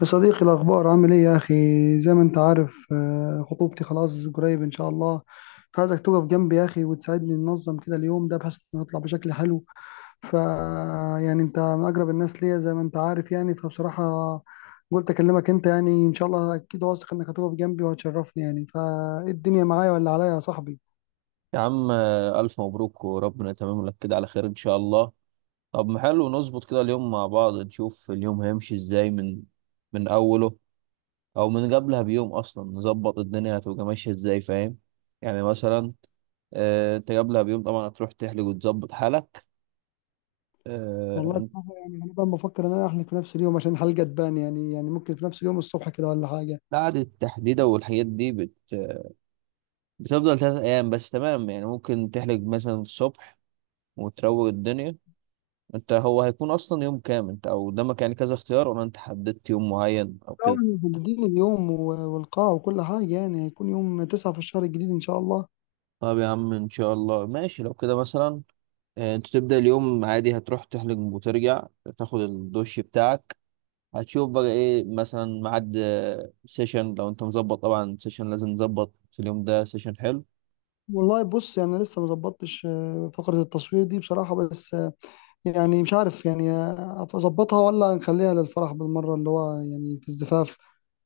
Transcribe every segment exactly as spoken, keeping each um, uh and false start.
يا صديقي، الأخبار عامل إيه يا أخي؟ زي ما أنت عارف آه، خطوبتي خلاص قريب إن شاء الله. فعايزك تقف جنبي يا أخي وتساعدني ننظم كده اليوم ده بحيث نطلع بشكل حلو. ف يعني أنت من أقرب الناس ليا زي ما أنت عارف يعني، فبصراحة قلت أكلمك أنت، يعني إن شاء الله أكيد واثق إنك هتقف جنبي وهتشرفني، يعني فإيه الدنيا معايا ولا عليا يا صاحبي؟ يا عم آه، ألف مبروك وربنا يتمم لك كده على خير إن شاء الله. طب ما حلو نظبط كده اليوم مع بعض، نشوف اليوم هيمشي إزاي من من أوله، أو من قبلها بيوم أصلا نظبط الدنيا هتبقى ماشية إزاي، فاهم؟ يعني مثلا آه، أنت قبلها بيوم طبعا هتروح تحلق وتظبط حالك. آه، والله أنت بصراحة يعني أنا بقى بفكر إن أنا أحلف في نفس اليوم عشان الحلقة تبان يعني، يعني ممكن في نفس اليوم الصبح كده ولا حاجة. قعدة التحديدة والحاجات دي بت... بتفضل ثلاث أيام بس، تمام؟ يعني ممكن تحلق مثلا الصبح وتروق الدنيا. انت هو هيكون اصلا يوم كام انت او قدامك؟ يعني كذا اختيار ولا انت حددت يوم معين او طبعا كده؟ محددين اليوم و- والقاعة وكل حاجة، يعني هيكون يوم تسعة في الشهر الجديد إن شاء الله. طب يا عم ان شاء الله ماشي، لو كده مثلا آه، انت تبدأ اليوم عادي، هتروح تحلق وترجع تاخد الدش بتاعك، هتشوف بقى ايه مثلا ميعاد آه، سيشن لو انت مظبط، طبعا سيشن لازم نظبط في اليوم ده سيشن حلو. والله بص يعني لسه مظبطتش آه، فقرة التصوير دي بصراحة، بس آه، يعني مش عارف يعني آه، أظبطها ولا نخليها للفرح بالمرة، اللي هو يعني في الزفاف.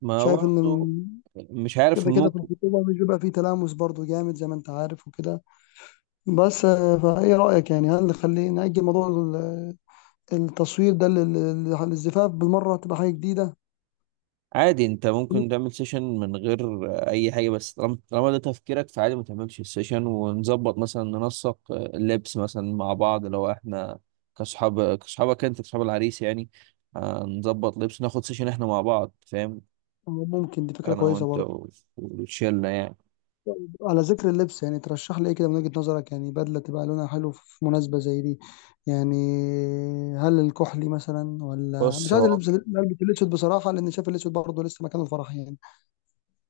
ما شايف إن برضه م- مش عارف كده كده في ممكن الخطوبة مش بيبقى فيه تلامس برضو جامد زي ما أنت عارف وكده، بس آه، فإيه رأيك يعني، هل نخلي نأجل موضوع ال- التصوير ده لل- للزفاف بالمرة تبقى حاجة جديدة؟ عادي، انت ممكن تعمل سيشن من غير آه، اي حاجه، بس طالما طالما ده تفكيرك فعادي ما تعملش السيشن، ونظبط مثلا ننسق آه، اللبس مثلا مع بعض لو احنا كصحاب كصحابك انت كصحاب العريس يعني. آه، نظبط لبس ناخد سيشن احنا مع بعض، فاهم؟ ممكن دي فكرة انا كويسة وانت برضو. و- والشله يعني. على ذكر اللبس يعني، ترشح لي ايه كده من وجهة نظرك؟ يعني بدلة تبقى لونها حلو في مناسبة زي دي، يعني هل الكحلي مثلا ولا بص مش عايز، هو البس البس الاسود بصراحة لان شايف الاسود برضه لسه مكان الفرح يعني.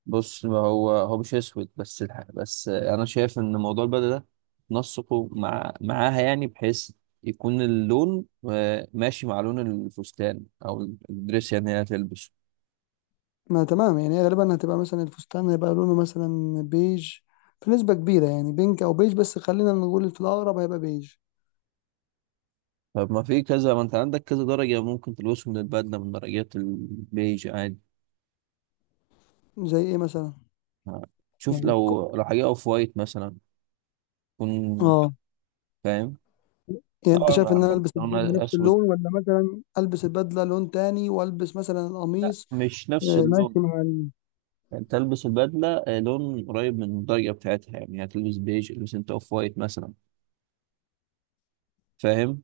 بص ما هو هو مش اسود بس الح- بس انا شايف ان موضوع البدله ده نسقه مع معاها يعني، بحيث يكون اللون آه، ماشي مع لون الفستان او الدريس يعني اللي هتلبسه. ما تمام، يعني هي غالبا هتبقى مثلا الفستان هيبقى لونه مثلا بيج في نسبة كبيرة، يعني بينك او بيج، بس خلينا نقول في الاقرب هيبقى بيج. طب ما في كذا، ما انت عندك كذا درجه ممكن تلبسه من البدله من درجات البيج عادي. زي ايه مثلا؟ آه، شوف يعني ك- لو لو حاجه اوف وايت مثلا تكون، اه فاهم؟ يعني انت طبعا شايف على ان انا البس البنطلون البدله نفس اسود. اللون ولا مثلا البس البدله لون تاني والبس مثلا لا القميص مش نفس آه، اللون، ماشي مع. تلبس البدلة آه، لون قريب من الدرجة بتاعتها يعني، هتلبس بيج البس انت اوف وايت مثلا، فاهم؟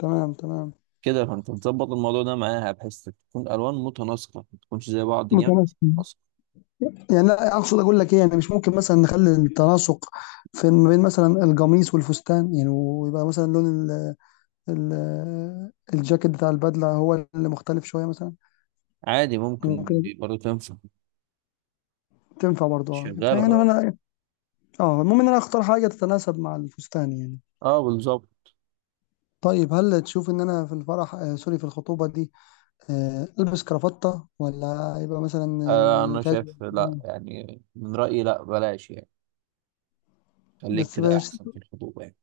تمام تمام. كده فانت تظبط الموضوع ده معاها بحيث تكون الوان متناسقة، ما تكونش زي بعض جامد بس متمكن، متناسقة. يعني لا اقصد اقول لك ايه، يعني مش ممكن مثلا نخلي التناسق في ما بين مثلا القميص والفستان، يعني ويبقى مثلا لون ال ال الجاكيت بتاع البدله هو اللي مختلف شويه مثلا. عادي ممكن ممكن دي برضه تنفع. تنفع برضه اه شغالة فيعني اه. انا، اه المهم ان انا اختار حاجه تتناسب مع الفستان يعني. اه بالظبط. طيب هل تشوف ان انا في الفرح آه سوري في الخطوبه دي آه البس كرافته ولا يبقى مثلا آه آه، انا كاجوال شايف لا، كده؟ يعني من رأيي لا، بلاش يعني. خليك بس كده احسن في الخطوبة يعني.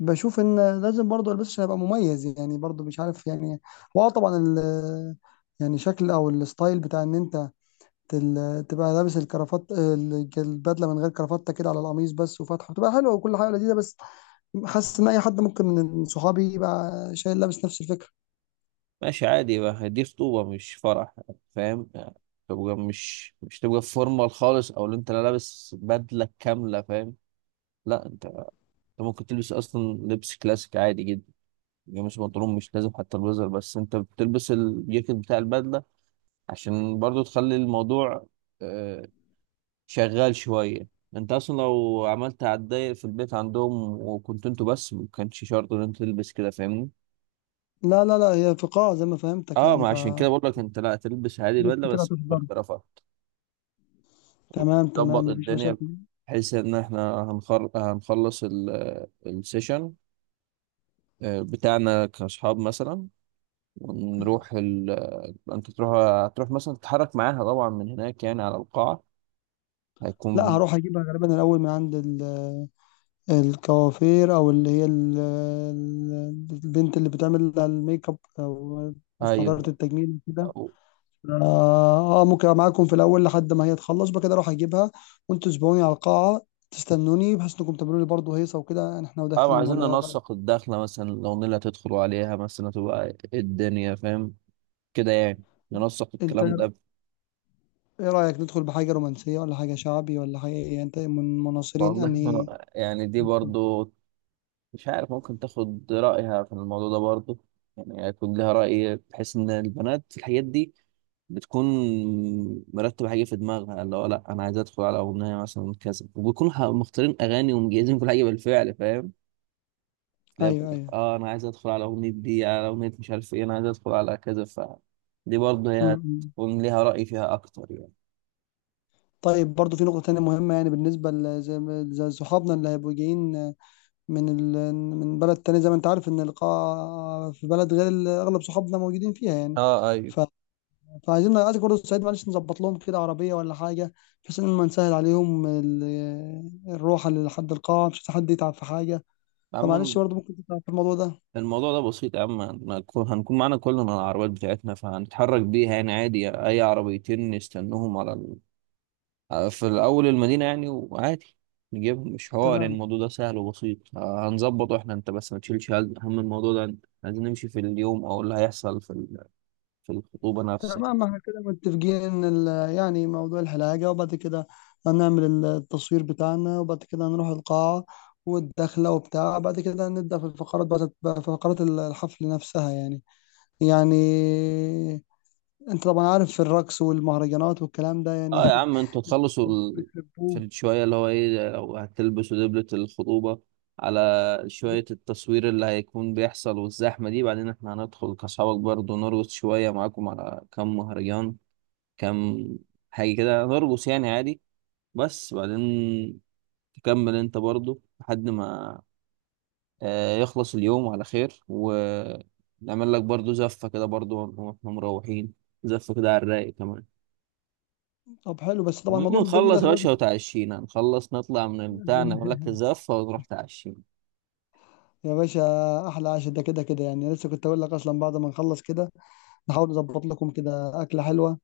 بشوف ان لازم برضه البس عشان ابقى مميز يعني، برضه مش عارف يعني. واه طبعا ال يعني شكل او الستايل بتاع ان انت تل- تبقى لابس الكرافات ال- البدله من غير كرافته كده على القميص بس وفاتحه بتبقى حلوه وكل حاجه لذيذه، بس حاسس ان اي حد ممكن من صحابي يبقى شايل لابس نفس الفكره. ماشي عادي بقى، دي خطوبة مش فرح يعني، فاهم يعني؟ تبقى مش مش تبقى فورمال خالص او اللي انت لا لابس بدلة كاملة، فاهم؟ لا انت، انت ممكن تلبس اصلا لبس كلاسيك عادي جدا، يعني مش بنطلون، مش لازم حتى البليزر، بس انت بتلبس الجاكيت بتاع البدله عشان برضو تخلي الموضوع آه، شغال شويه. انت اصلا لو عملت هتضايق في البيت عندهم، وكنت انتوا بس ما كانش شرط ان انت تلبس كده، فاهمني؟ لا لا لا، هي في قاعه زي ما فهمتك اه يعني، ما ف عشان كده بقول لك انت لا تلبس عادي ناس البدله كتير بس هتحضر. بالكرافات تمام تمام وتظبط مفيش الدنيا، مشاكل. بحيث ان احنا هنخل- هنخلص ال- السيشن آه، بتاعنا كاصحاب مثلا ونروح ال... انت تروح، هتروح مثلا تتحرك معاها طبعا من هناك يعني على القاعة لا، هيكون. هروح اجيبها غالبا الاول من عند ال الكوافير او اللي هي ال- ال- البنت اللي بتعمل الميك اب او مستحضرة ايوه التجميل كده. او. اه آه، ممكن أبقى معاكم في الاول لحد ما هي تخلص، بكده اروح اجيبها وانتوا تسبقوني على القاعة تستنوني بحيث انكم تعملوا لي برضه هيصة وكده احنا أو وداخلين، عايزين ولا إيه رأيك؟ ننسق الدخلة مثلا، لو نيلة هتدخلوا عليها مثلا تبقى إيه الدنيا، فاهم كده يعني؟ ننسق انت الكلام ده. ايه رأيك ندخل بحاجة رومانسية ولا حاجة شعبي ولا حاجة ايه؟ انت من مناصرين والله انهي؟ ما- يعني دي برضو مش عارف، ممكن تاخد رأيها في الموضوع ده برضو، يعني هيكون لها رأي بحيث ان البنات في الحاجات دي بتكون مرتبة حاجة في دماغها، اللي هو لأ أنا عايز أدخل على أغنية مثلا كذا، وبيكونوا ح- مختارين أغاني ومجهزين كل حاجة بالفعل، فاهم؟ تلاقي ايوه بيقول لك، ايوه. آه أنا عايز أدخل على أغنية دي، على أغنية مش عارف إيه، أنا عايز أدخل على كذا، ف دي برضه م- هي م. هتكون ليها رأي فيها أكتر يعني. طيب برضه في نقطة تانية مهمة، يعني بالنسبة ل- زي ما- زي صحابنا اللي هيبقوا جايين من ال... من بلد تاني، زي ما انت عارف ان القاعة في بلد غير ال- اغلب صحابنا موجودين فيها يعني اه ايوه. ف... فعايزين عايزك برضه تساعد، معلش نظبط لهم كده عربية ولا حاجة بحيث ان ما نسهل عليهم ال... الروح لحد القاعة، مش عايز حد يتعب في حاجة، أما فمعلش برضه ممكن تتعب في الموضوع ده. الموضوع ده بسيط يا عم، هنكون هنكون معانا كلنا العربيات بتاعتنا فهنتحرك بيها يعني، عادي أي عربيتين نستنوهم على في الأول المدينة يعني، وعادي نجيبهم، مش حوار يعني، تمام الموضوع ده سهل وبسيط. آه، هنظبطه احنا، انت بس ما تشيلش هم هم الموضوع ده. عايزين نمشي في اليوم او اللي هيحصل في ال- في الخطوبة نفسها. تمام، احنا كده متفقين ان ال... يعني موضوع الحلاقة، وبعد كده هنعمل ال- التصوير بتاعنا، وبعد كده هنروح القاعة والدخلة وبتاع، بعد كده نبدأ في الفقرات بقى، في فقرات الحفل نفسها يعني، يعني انت طبعا عارف في الرقص والمهرجانات والكلام ده يعني اه يا عم انتوا تخلصوا ال... بتحبوه. في شوية اللي هو ايه، لو هتلبسوا دبلة الخطوبة على شوية التصوير اللي هيكون بيحصل والزحمة دي، بعدين احنا هندخل كأصحابك برضه نرقص شوية معاكم على كم مهرجان، كم حاجة كده نرقص يعني عادي، بس بعدين تكمل انت برضو لحد ما آه، يخلص اليوم على خير، ونعمل لك برضو زفة كده برضو واحنا مروحين، زفة كده على الرايق كمان. طب حلو، بس طبعا المهم موضوع الدبل ده نخلص يا خلاص. باشا، وتعشينا، نخلص نطلع من البتاع، نعمل لك الزفة ونروح تعشينا. يا باشا، احلى عشاء ده كده كده، يعني لسه كنت اقول لك اصلا بعد ما نخلص كده نحاول نظبط لكم كده اكله حلوه،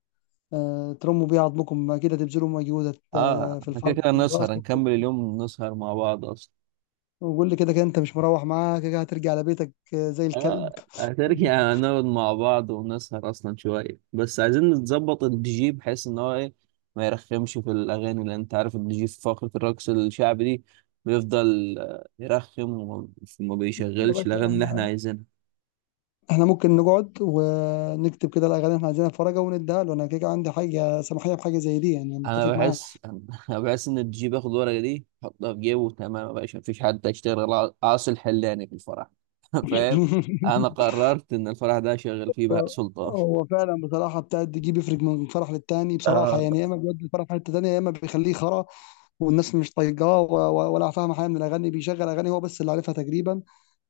أه ترموا بيها عظمكم كده تبذلوا مجهودك اه آه، في احنا كده الفرح كده والرقص. نسهر، نكمل اليوم نسهر مع بعض اصلا. وقول لي كده كده انت مش مروح، معاك كده هترجع لبيتك آه، زي الكلب. اه هترجع يعني نقعد مع بعض ونسهر اصلا شويه، بس عايزين نظبط الدي جي بحيث ان هو ايه ما يرخمش في الاغاني، لان انت عارف الدي جي في فقره الرقص الشعبي دي بيفضل آه، يرخم، وما وما يا بيشغلش باشا الاغاني اللي احنا عايزينها. احنا ممكن نقعد ونكتب كده الاغاني اللي احنا عايزينها في ورقه ونديها له، انا كده كده عندي حاجه سماحيه بحاجه زي دي يعني، أنا انا متفق معاه. بحس انا بحس ان الدي جي بياخد الورقه دي يحطها في جيبه، تمام يا باشا، مفيش حد هيشتغل غير عاصي الحلاني في الفرح. فاهم؟ انا قررت ان الفرح ده شغال فيه بهاء هو سلطان. هو فعلا بصراحه بتاع الدي بيفرق من فرح للتاني بصراحه، آه، يعني يا اما بيودي الفرح في حته تانيه يا اما بيخليه خرا، والناس مش طايقاه و- و- ولا فاهمه حاجه من الاغاني، بيشغل اغاني هو بس اللي عارفها تقريبا.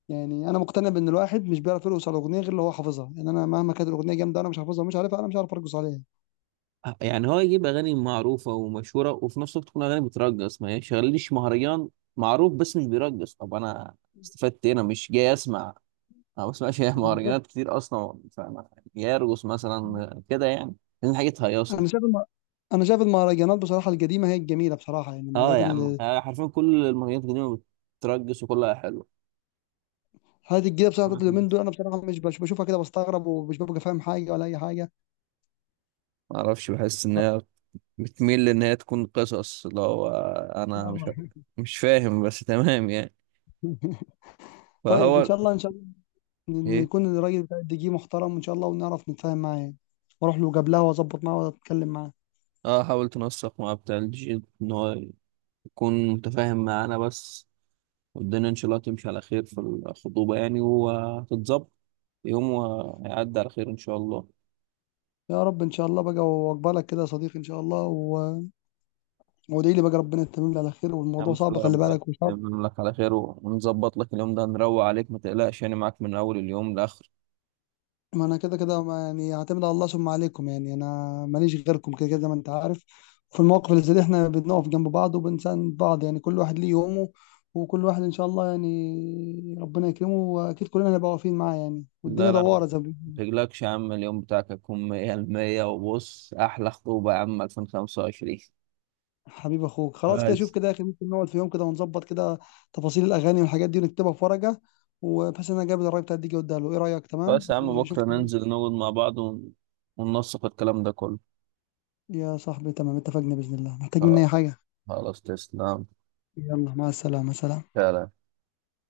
يعني انا مقتنع بان الواحد مش بيعرف يرقص على الاغنيه غير اللي هو حافظها، يعني انا مهما كانت الاغنيه جامده انا مش حافظها ومش عارفها، انا مش عارف ارقص عليها. يعني هو يجيب اغاني معروفه ومشهوره وفي نفس الوقت تكون اغاني بترقص، ما يشغلليش مهرجان معروف بس مش بيرقص. طب انا استفدت ايه؟ انا مش جاي اسمع، انا ما بسمعش بالظبط. مهرجانات كتير اصلا، فانا جاي ارقص مثلا كده يعني، لان حاجه تهيصني. انا شايف الم- انا شايف المهرجانات بصراحه القديمه هي الجميله بصراحه، يعني اه المهرجانات يا عم آه، حرفيا كل المهرجانات القديمه بترقص وكلها حلوه. هذه الجديده بصراحه بتاعت ما اليومين دول انا بصراحه مش بش- بشوفها كده بستغرب ومش ببقى فاهم حاجه ولا اي حاجه. اعرفش بحس ان ف... هي بتميل ان هي تكون قصص اللي هو انا مش آه. مش فاهم بس تمام يعني، طيب ان فهو شاء الله ان شاء الله، ن- ايه. نكون الراجل بتاع الدي جي محترم ان شاء الله ونعرف نتفاهم معاه يعني. واروح له قبلها واظبط معاه واتكلم معاه. اه حاولت نوثق مع بتاع الجي ان هو يكون متفاهم معانا بس، والدنيا ان شاء الله تمشي على خير في الخطوبة يعني، وهتتظبط يوم وهيعدي على خير ان شاء الله. يا رب ان شاء الله بقى، واقبلك كده يا صديقي ان شاء الله و... وادعي لي بقى ربنا يتمم لي على خير، يا عم والموضوع ان شاء صعب الله خلي ربنا بالك، وصعب. يتمم لك على خير، ونظبط لك اليوم ده نروق عليك، ما تقلقش يعني، معاك من اول اليوم لاخر. ما انا كده كده ما- يعني هعتمد على الله ثم عليكم، يعني انا ماليش غيركم كده كده زي ما انت عارف، في المواقف اللي زي دي احنا بنقف جنب بعض وبنساند بعض، يعني كل واحد ليه يومه وكل واحد ان شاء الله يعني ربنا يكرمه، واكيد كلنا هنبقى واقفين معاه يعني، لا والدنيا لا، ما دواره زي ما بيقولوا. تقلقش يا عم، اليوم بتاعك هيكون 100 المية، وبص احلى خطوبة يا عم ألفين وخمسة وعشرين. حبيب اخوك، خلاص كده شوف بس كده يا اخي، ممكن نقعد في يوم كده ونظبط كده تفاصيل الاغاني والحاجات دي ونكتبها في ورقه، وبحيث ان انا جايب الراي بتاعتي اوديها له، ايه رايك؟ تمام بس يا عم شوف بكرة كده ننزل نقعد مع بعض ون- وننسق الكلام ده كله. يا صاحبي، تمام اتفقنا باذن الله، محتاج مني اي حاجه؟ خلاص تسلم. يلا مع السلامه، سلام. فعلا.